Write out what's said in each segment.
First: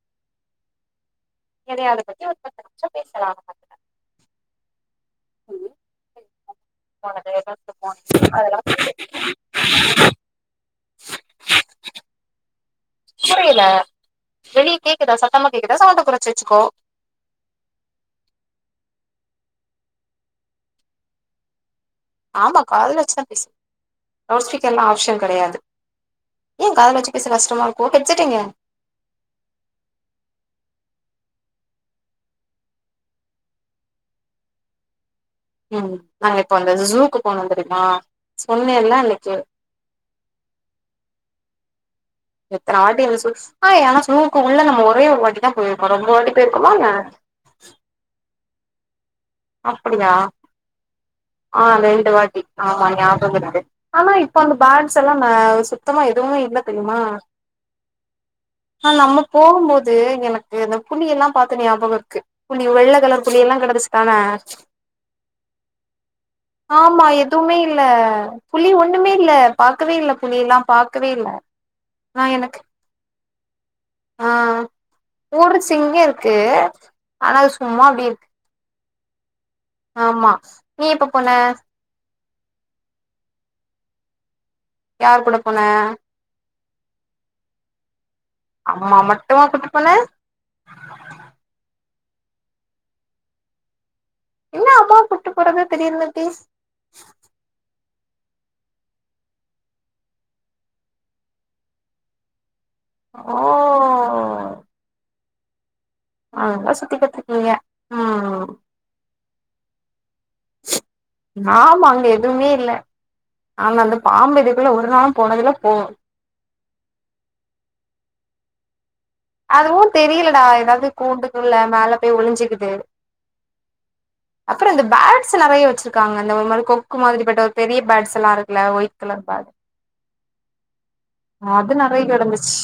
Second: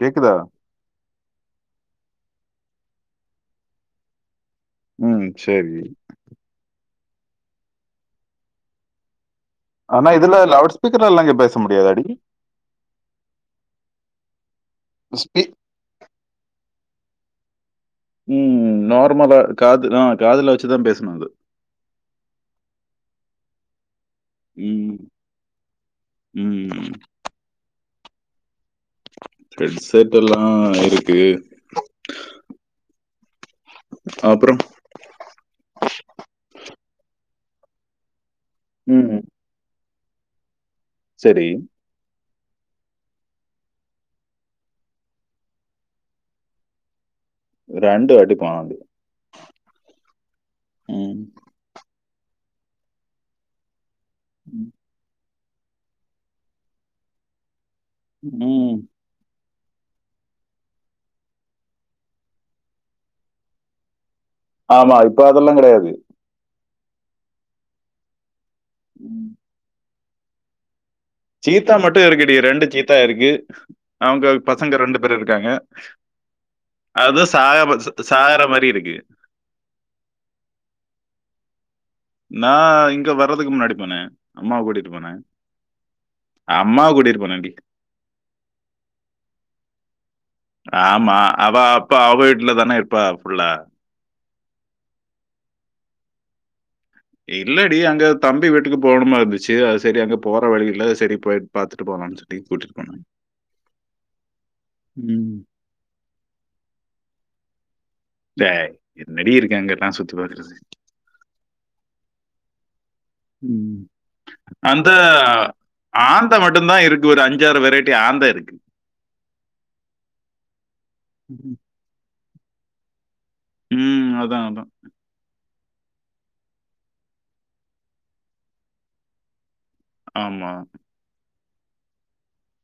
கேக்குதா எதயாது பத்தி ஒருபத்து நிமிஷோ பேசலாம் ம் சேரி என்னன்னு தெரியுமா அதலாம வந்து ஆனா இதுல லவுட்ஸ்பீக்கர்லா இங்கே பேச முடியாதடி புரில வெளியே கேக்குதா ஸ்பீ சத்தமா கேக்குதா சவுண்ட குறச்சி வச்சுக்கோ ம் நார்மலா காது ஆ காதுல வச்சுதா பேசணு அது ஆமா காதுல வச்சு தா பேசனு லவுடு ஸ்பீக்கர்லா ம் ஆப்ஷன் கெடையாது ஏ ம் காதுல வச்சு பேச கஷ்டமா இருக்கோ ஹெட்செட் எங்க ஹெட்செட்டுலா இருக்கு அப்றோம் ம் நாங்க இப்ப அந்த ஜூக்கு போனே தெரிமா சொன்னேல்ல ம் அன்னைக்கி செரி எத்தன வாட்டி உன்ன சொல் ஆ ஆனா சூக்கு உள்ள நம்ம ஒரே வாட்டி தா போயிருப்போ ரொம்ப வாட்டி போயிருக்கோமா என்ன ரெண்டு வாட்டி போனோ அது அப்டியா ம் ஆ ரெண்டு வாட்டி ஆமா ஞாபகர்க்கு ஆமா இப்போ அந்த பாக்ஸ் எல்லா ந சுத்தமா எதுவு இல்ல தெரிமா ம் ஆ நம்ம போகு போது எனக்கு இந்த புலி எல்லா பாத்த ஞாபகொ இருக்கு புலி வெள்ள கலரு புலியெல்லா கெடந்துச்சி தானா ஆமா இப்ப அதெல்லா கெடையாது ஆமா எதுவுமே இல்ல புலி ஒண்ணுமே ம். இல்ல பாக்கவே இல்ல புலி எல்லா பாக்கவே இல்ல சீத்தா மட்டு நா இருக்டி எனக்கு ரெண்டு சீத்தா இருக்கு அவுங்க பசங்க ரெண்டு பேரு இருக்காங்க சிங்கருக்கு அது சாக சாகற மாரிருக்கு ஆமா நீ எப்ப போன நா இங்க வர்றதுக்கு முன்னாடி போனே அம்மா கூட்டிட் யார் கூட போன அம்மா கூட்டிட்டு போனேன்டி அம்மா மட்டுமா கூட்டு போன ஆமா அவ அப்ப அவ வீட்ல தானே இருப்பா ஃபுல்லா என்ன அம்மா கூட்டுப்போறது தீடீர்னு இப்டிஸ் இல்லடி அங்க தம்பி வீட்டுக்கு போகணுமா இருந்துச்சு அது சரி அங்க போற வழி இல்ல சரி போயிட்டு பாத்துட்டு போலான்ச் சொல்லி கூட்டிட்போனே ஓ ம் அ [unintelligible] தே என்னடி இருக்குங்க அங்க எல்லா சுத்தி பாக்கறது ஆமா அங்க எதுவுமே இல்ல ஆனா ம். அந்த பாம்பு இதுக்குள்ள ஒரு நாளு போனதுல போ த்த மட்டு தா இருக்கு ஒரு அஞ்சாறு வெரைட்டி ஆந்த இருக்கு அதுவு தெரியலடா ஏதாவது ம். கூண்டுக்குல மேல போய் ஒழிஞ்சுக்குது ம். அதான், அப்புற அதான். இந்த பேட்ஸ் நறைய வச்சிருக்காங்க இந்த ஒரு மாரி கொக்கு மாரி பட்ட ஒரு பெரிய பேட்ஸ் எல்லா இருக்கல ஒயிட் கலர் பேர்ட் ஆமா அது நறைய கடந்துச்சு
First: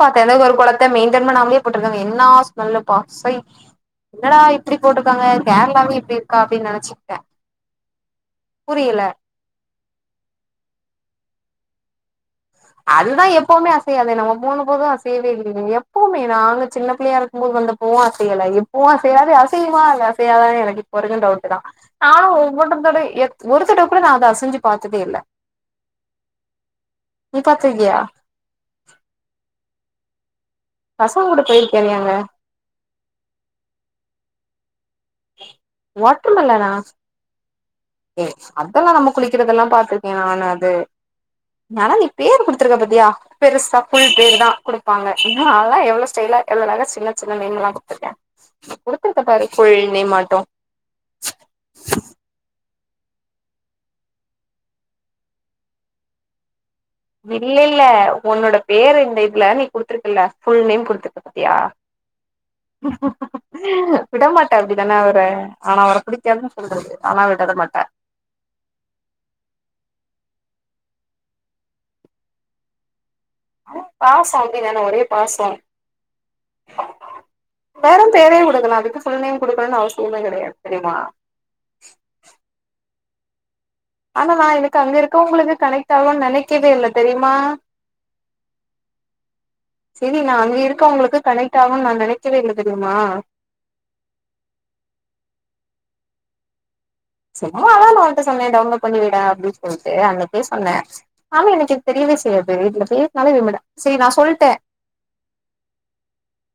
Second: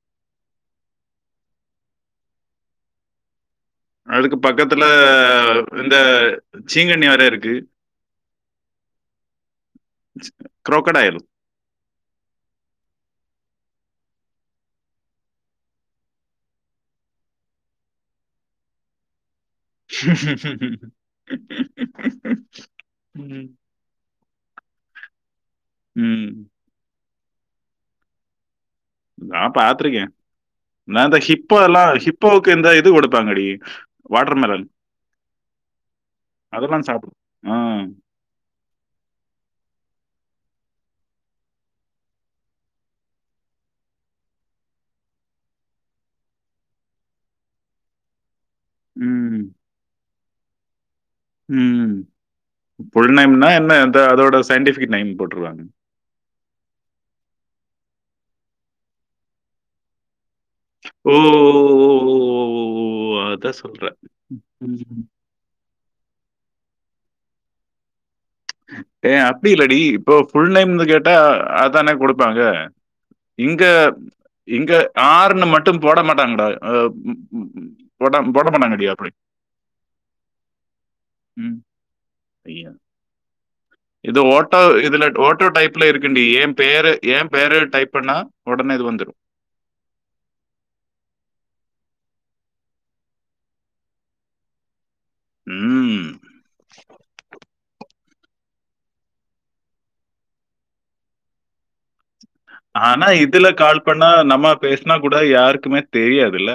பாத்தன் எந்த ஒரு கொளத்த மெயின்டென் பண்ணாமலே போட்டிருக்காங்க என்னா ஸ்மெல்லு பா சை அதுக்கு எங்கடா இப்டி பக்கத்துல போட்டுருக்காங்க இந்த கேரளாவே இப்டி இருக்கா அப்டின்னு சீங்கண்ணி நெனைச்சுக்கிட்டே வேற இருக்கு. புரியல க்ரோக்கடைலு அதுதா எப்பவுமே அசையாதே நம்ம மூணு போது அசையவே இல்லீங்க எப்பவுமே நாங்க சின்ன பிள்ளையா இருக்கு உளுக்கு வந்த பூவு அசயல இப்பவு அசையாது செய்யுமா இல்ல செய்யாதனு எனக்கு இப்பரைக் டவுட் தா நானு ஒவொன்றத்தோட ய ம். ஒருத்த அப்ப நா அத அசஞ்சு பார்த்ததேயில்ல ம் நீ பாத்துருகியா நா பாத்திருக்கே நான்ந்தா பசங்க கூட ஷிப்போல்லா போயிருக்கியா நீ அங்க ஷிப்போ க்கு இந்த இது கொடுப்பாங்கடி வாட்டர்மெலன் வாட்டர் மெலனா அதெல்லா சாப் ம் ஏ அதெல்லா நம்ம குளிக்கிறதெல்லா பாத்திருக்கே நானு அது நானா நீ பேர் குடுத்துருக்க பத்தியா பெருசா ஃபுல் பேர் தா கொடுபாங்க ன்னா அதலா எவ்ளோ ஸ்டைலா எவ்ளோ சின்ன சின் நேம்லா குடுத்துருக்கே குடுத்திருக்க ம் பாரு கொள் நே மாட்டோ ம் ஃபுல் நேம்னா என்ன அத அதோட சயின்டிஃபிக் நேம் போட்டுருவ இல்ல இல்ல உன்னோட பேர இந்த இதுல நீ குடுத்துருக்குல ஃபுல் நேம் ஓ குடுத்துருக்க பத்தியா அதான் சொல்றேன் விட மாட்டே அப்டிதானே ம். அவற ஆனா அவர பிடிக்காதுன்னு சொல்றது ஆனா அவர விட மாட்டே ஏ அப்டி இல்லடி இப்போ ஃபுல் நேம்னு கேட்டா அதானே குடுப்பாங்க இங்க பாசோ இங்க அப்டிதான ஒரே யாருன்னு பாசோ மட்டு போட மாட்டாங்கடா அத வேற தேவையா குடுக்கலா அதுக்கு ஃபுல் நேம் குடுக்கலானு அவசியம்லா கெடையாது தெரியுங்ளா ம் ஐயோ ஆனா நா எனக்கு அங்க இதுல இருக்க ஓட்டோ உங்களுக்கு டைப்ல கனெக்ட் ஆகும்னு இருக்குண்டி என் நெனைக்கவே இல்ல பேரு என் தெரியுமா பேரு டைப் பண்ணா உடனே இது வந்துடும் சரி நா அங்கே இருக்கவங்களுக்கு கனெக்ட் ஆகும்னு நா நெனக்கவே இல்ல தெரியுமா ம் சும்மாதா நா ஒன்ட்ட சொன்னே டவுன்லோட் பண்ணி விட அப்டின்னு சொல்லிட்டு அன்னக்கே சொன்னே ஆமா என்னைக்கு தெரியவே செய்யாது இதுல பேனாலே விட சரி நா சொல்ட்டே னா கூட யாருக்குமே தெரியாதுல்ல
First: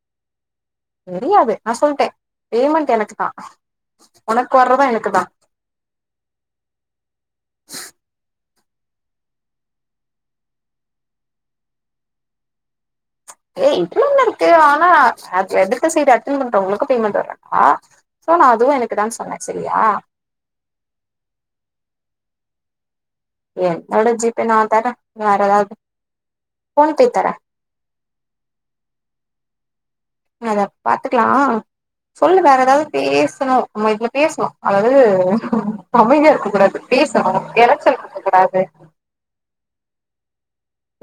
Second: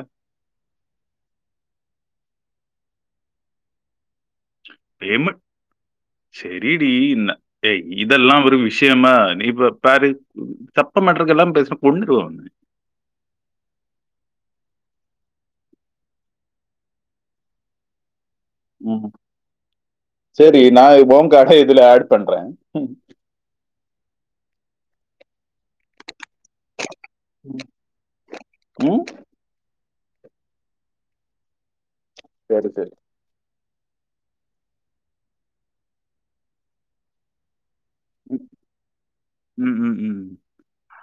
தெரியாது நா சொல்ட்டே பேமெண்ட் எனக்கு தா உனக்கு வர்றது எனக்கு தா செரிடி இன்ன ஏ இதெல்லா ஒரு விஷ்யமா நீப்ப பாரு சப்ப மேட்ருக்கெல்லா பேசுனா கொண்ருவ அப்டி ஏ இதுல என்ன இருக்கு ஆனா அது எதிர்க்க சைட் அட்டன் பண்ற ஒங்களுக்கு பேமெண்ட் வர்றே ஆ சோ நா அதுவு எனக்கு தா சொன்னே சரியா செரி நா இப்ப ஓ கார்ட இதுல ஆட் பண்றே ம் என்னோட ஜி பே நான் தர நீயா வேற எதாவது ஃபோன் பே தர இல்ல அ அத பாத்துக்கலா சொல்லு வேற சரி எதாவது சரி பேஸ்ணு ஆமா இப்ப பேஸ்ணு அதாவது அமைதியா இருக்க கூடாது பேசணு எரச்சல் இருக்க ம் கூடாது ம் ம் ம்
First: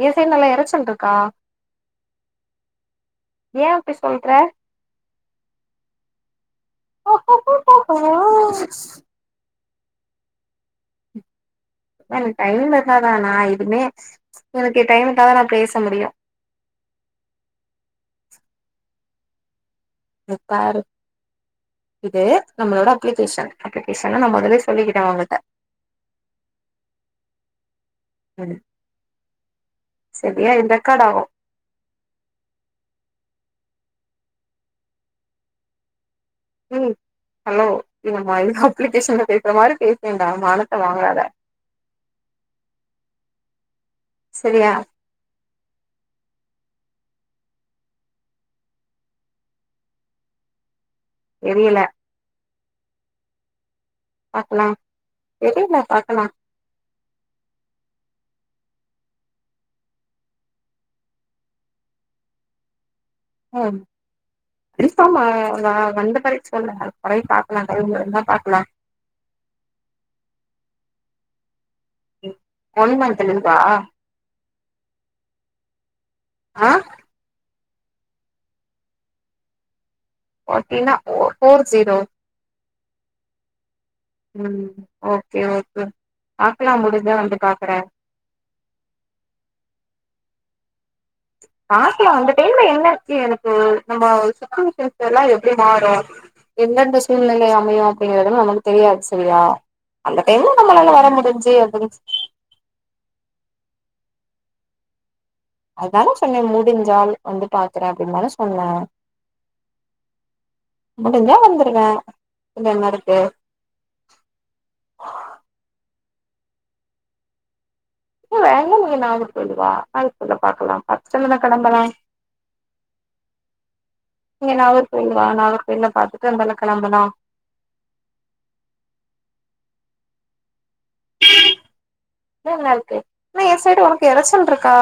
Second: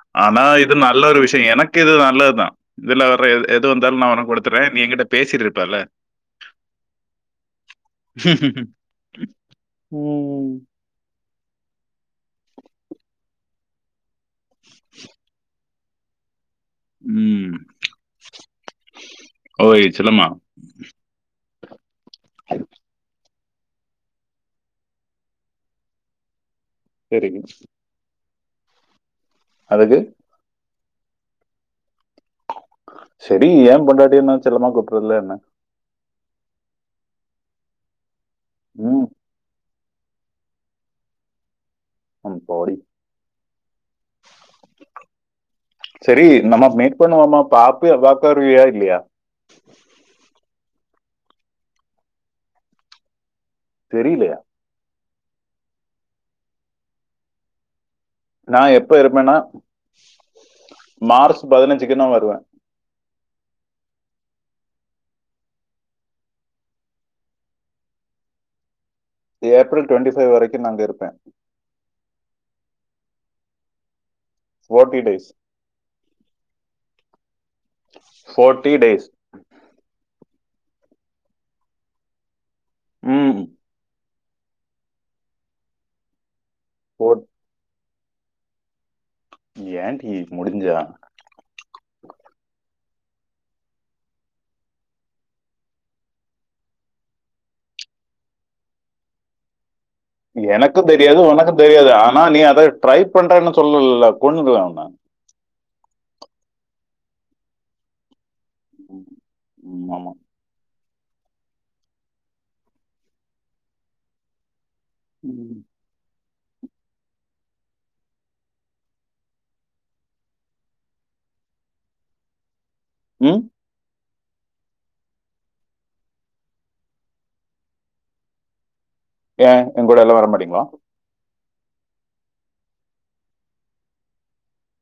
ஏ சைடு ஆனா நல்லா இது எரச்சல் நல்ல இருக்கா ஒரு விஷ்ய எனக்கு இது நல்லதுதா இதுல வர எது எது ஏ அப்டி வந்தாலு நா ஒனக் சொல்ற குடுத்துறே நீ எங்கிட்ட பே சிட்ருப்பல ம் ம் ஆனா எனக்கு டைம் இருந்தாத நா எதுமே எனக்கு டைம் இருந்தாதா நா பேச முடியு ம் ஓய் செல்லமா இங்க பாரு இது நம்மளோட அப்ளிகேஷன் அப்ளிகேஷன் நா மொதல்லயே சொல்லிக்கிட்டே ஒங்கிட்ட செரிங்க செரி அதுக்கு சரியா இது ரெக்காடாவு செரி எ பொண்டாட்டிய நா செல்லமா கூப்புறதுல்ல என்ன ம் ஹலோ [unintelligible] ம் அப்ளிகேஷன்ல பேசுற மாரி பேசேன்டா மானத்த வாங்காத ம் போடி சரியா செரி நம்ம மீட் பண்ணுவோமா பாப்பிய பாக்க வருவியா இல்லயா தெரியல தெரிது லா தெரில பாக்கலா நா எப்ப இருப்பன்னா மார்ச் பதினஞ்சுக்கு நா வருவ ஆம் [unintelligible] வந்த பெறகு சொல்லுங்க கொறயு பாக்கலா டைம் இருந்தா பாக்கலா ஏப்ரல் டுவெண்ட்டி ஃபைவ் வரைக்கு நா இங்க இருப்பே உ ஒன் மந்த் லீவ்வா ஃபோர்டி டேஸ் ஆ ஃபோர்ட்டி டேஸ் ஃபாட்டி னா ஃபோர் ஃபோர் ஜீரோ உ உ ஓகே ஓகே பாக்கலா முடிஞ்சா வந்து பாக்குற ஏன்டி முடிஞ்சா பாக்லா அந்த டைம்ல என்னச்சு எனக்கு நம்ம சுச்டிவேஷன்ஸ்ல்லா எப்டி மாறு எந்தெந்த சூழ்நிலை அமையு அப்டிங்கறது நமக்கு தெரியாது செரியா எனக்கு தெரியாது ஒனக்கு அப்டின்னு தெரியாது ஆனா நீ அத ட்ரை பண்றேன்னு சொல்லல கொண்னுடுவ ஒன்ன அதுதானே சொன்னே முடிஞ்சால் வந்து பாக்குறே அப்டின்னு தானே சொன்னே ம், ஆமா முடிஞ்சா வந்துருவே இதுல என்ன இருக்கு உ ஏ வேங்க நீங்க நானு போய்டுவே ஆ அதுகொஞ்சோ பாக்கலா பாத்துட்டு நம்ம களம்பலா உ நீங்க நாகர்கோயிலா நாகர்கோயில பாத்துட்டு அந்தால கெளம்பலா ஏ எ கூட எல்லா வர மாட்டீங்களா [unintelligible] உனக்கு எறச்சல் இருக்கா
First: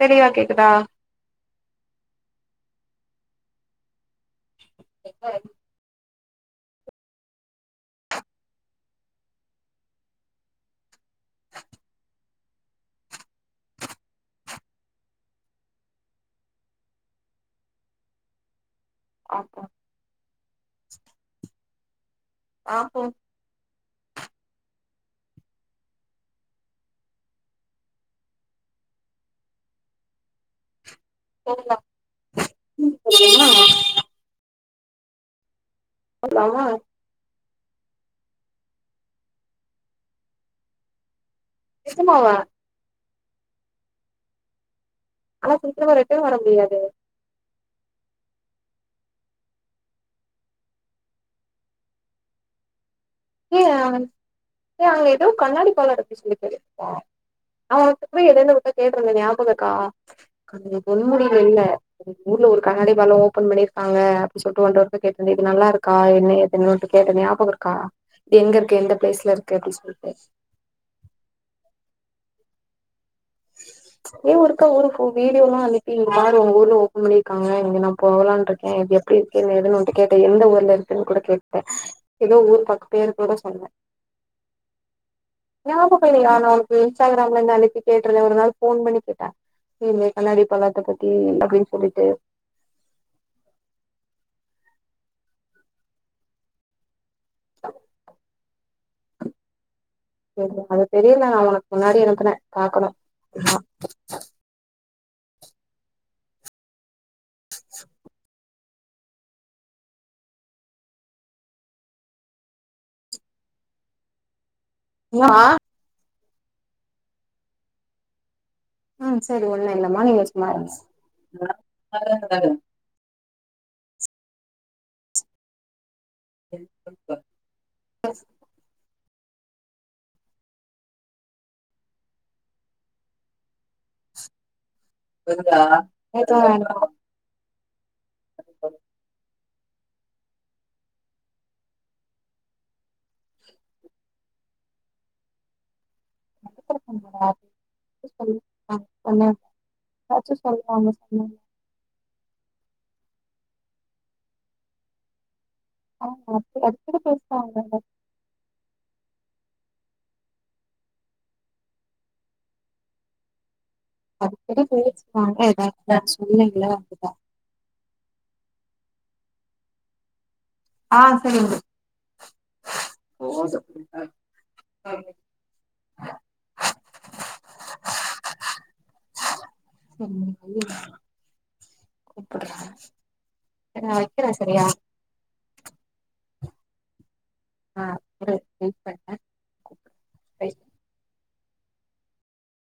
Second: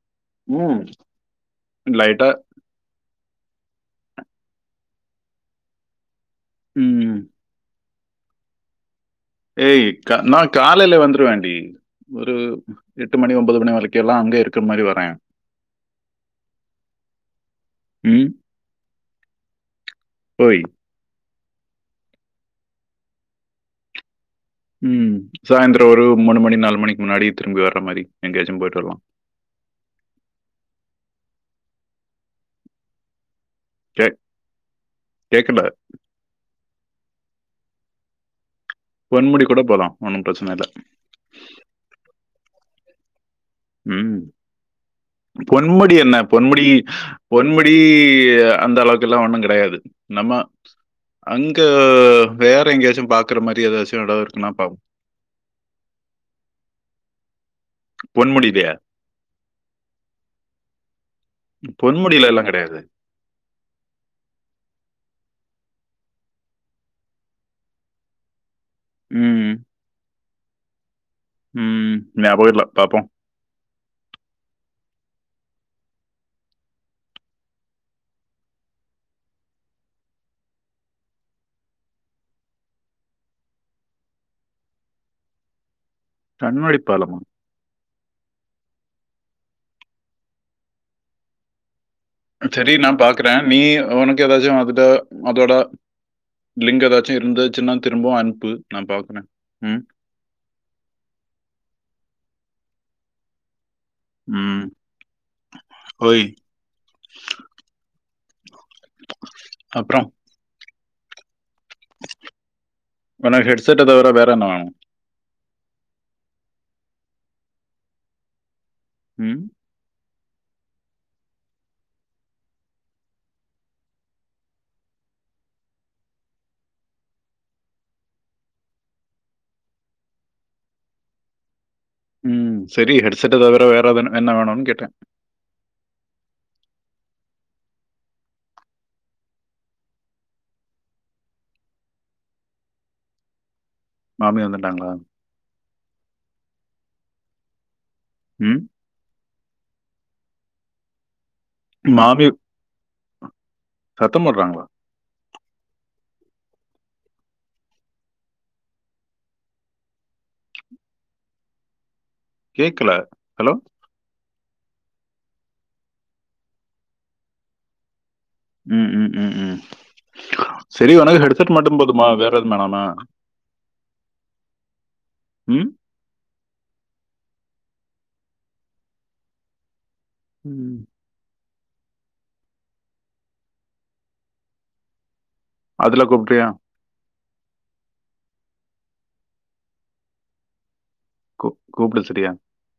தெளிவா உ கேக்குதா லைட்டா [inaudible] உ ஏய் நா காலையில வந்துருவேண்டி ஒரு எட்டு மணி ஒன்பது மணி வரைக்க எல்லா அங்கே இருக்கிற மாரி வரே உ பாப்போ ஓய் பாப்போ உ சாயந்தரோ ஒரு மூணுமணி நாலுமணிக்கு முன்னாடி திரும்பி வர மாரி எங்கயாச்சி போயிட்டு வரலா போலா [unintelligible] கே கேக்குல போலாமா பொன்முடி கூட போலா ஒன்னு பிரச்சன இல்ல நிஜமாவா உ ஆனா சீக்கிரமா பொன்முடி என்ன ரிட்டன் வர பொன்முடி முடியாது பொன்மடி அந்த அளவுக்குல்லா ஒண்ணு கடையாது நம்ம அங்க வேற எங்கயாச்சு பாக் ஏ அங்க ஏதோ கண்ணாடி பாலோருக்கு சொல்லி [unintelligible] ஆ ஒர்க்கா கூட இடைல ஒர்க்கா பொன்முடியிலயா கேட்ருந்தே ஞாபகோ இருக்கா அங்க பொன்முடில இல்ல உங்க பொன்முடியில ஊர்ல எல்லாம் ஒரு கிடையாது கண்ணாடிபாலம் ஓபன் பண்ணிருக் காங்க அப்டி சொல்லட்டு உன்ட ஒருக்கா கேட்டனே இது நல்லா இருக்கா என்ன ஏதுன்னுட்டு கேட்ட ஞாபகம் இருக்கா எங்க இருக் க்கே எந்த பிளேஸ்ல ம் இருக்கு அப்டி சொல்ட்டு ம் ஞாபகோ இல்ல பாப்போ [inaudible] நீ ஒருக்கா ஊருக்கு போ வீடியோ எல்லா அனுபி இந்த மாரி உங்க ஊர்ல ஓப்பன் பண்ணிருக்காங்க இங்க நா போகலான்ருக்கே [unintelligible] அப்டி இருக்கே எதுன்னுட்டு கேட்ட எந்த ஊர்ல இருக்குன்னு கூட கேட்ட ஏதோ ஊர் பக்கோ பேரு கூட சொன்னே ஞாபாக இல்லையா நா உனக்கு கண்ணாடி பாலமா இன்ஸ்டாகிராம்ல இருந்து அனுபி கேட்டுருந்தே ஒரு நாள் போன் பண்ணி கேட்ட இந்த கண்ணாடி பலாத்தை பத்தி அப்டின்னு சொல்லிட்டு செரி நா பாக்குறே நீ உனக்கு ஏதாச்சு அதுட்ட அதோட லிங்க் ஏதாச்சு இருந்துசினா திரும்பவு அனுப்பு நா பாக்கற ம் அது தெரியல உனக்கு முன்னாடி அனுபான பாக்கணு லா ம் ஓய் அப்றோ உனக்கு ஹெட் செட்ட தவிர வேற என்ன வேணு உனா ஆ ம் சரி ஒண்ணு இல்லாம நீங்க சும்மா இருங்க [unintelligible] செரி ஹெட்செட்ட தவிர வேறது வேணுன் கேட்டே எதுவு வேண்டா [unintelligible] மாமி வந்துட்டாங்ளா [inaudible] ம் எதாச்சு சொல்றாங்க சொன்னே மாமி சத்தம் போட்றாங்ளா ஆமா [unintelligible] கேக்கல ஹலோ [unintelligible] ம் ம் ம் செரி ஆ ஒனக் ஹெடுசெட் சரிங்க மட்டு போதுமா வேற எது வேனாமா ம் [inaudible] செரி நா ம். கூப்புட்றே சரினா வெக்குறே சரியா அதுல கூப்டியா ஆ இல்ல வெயிட் பண் கூப் கூப்டு செரியா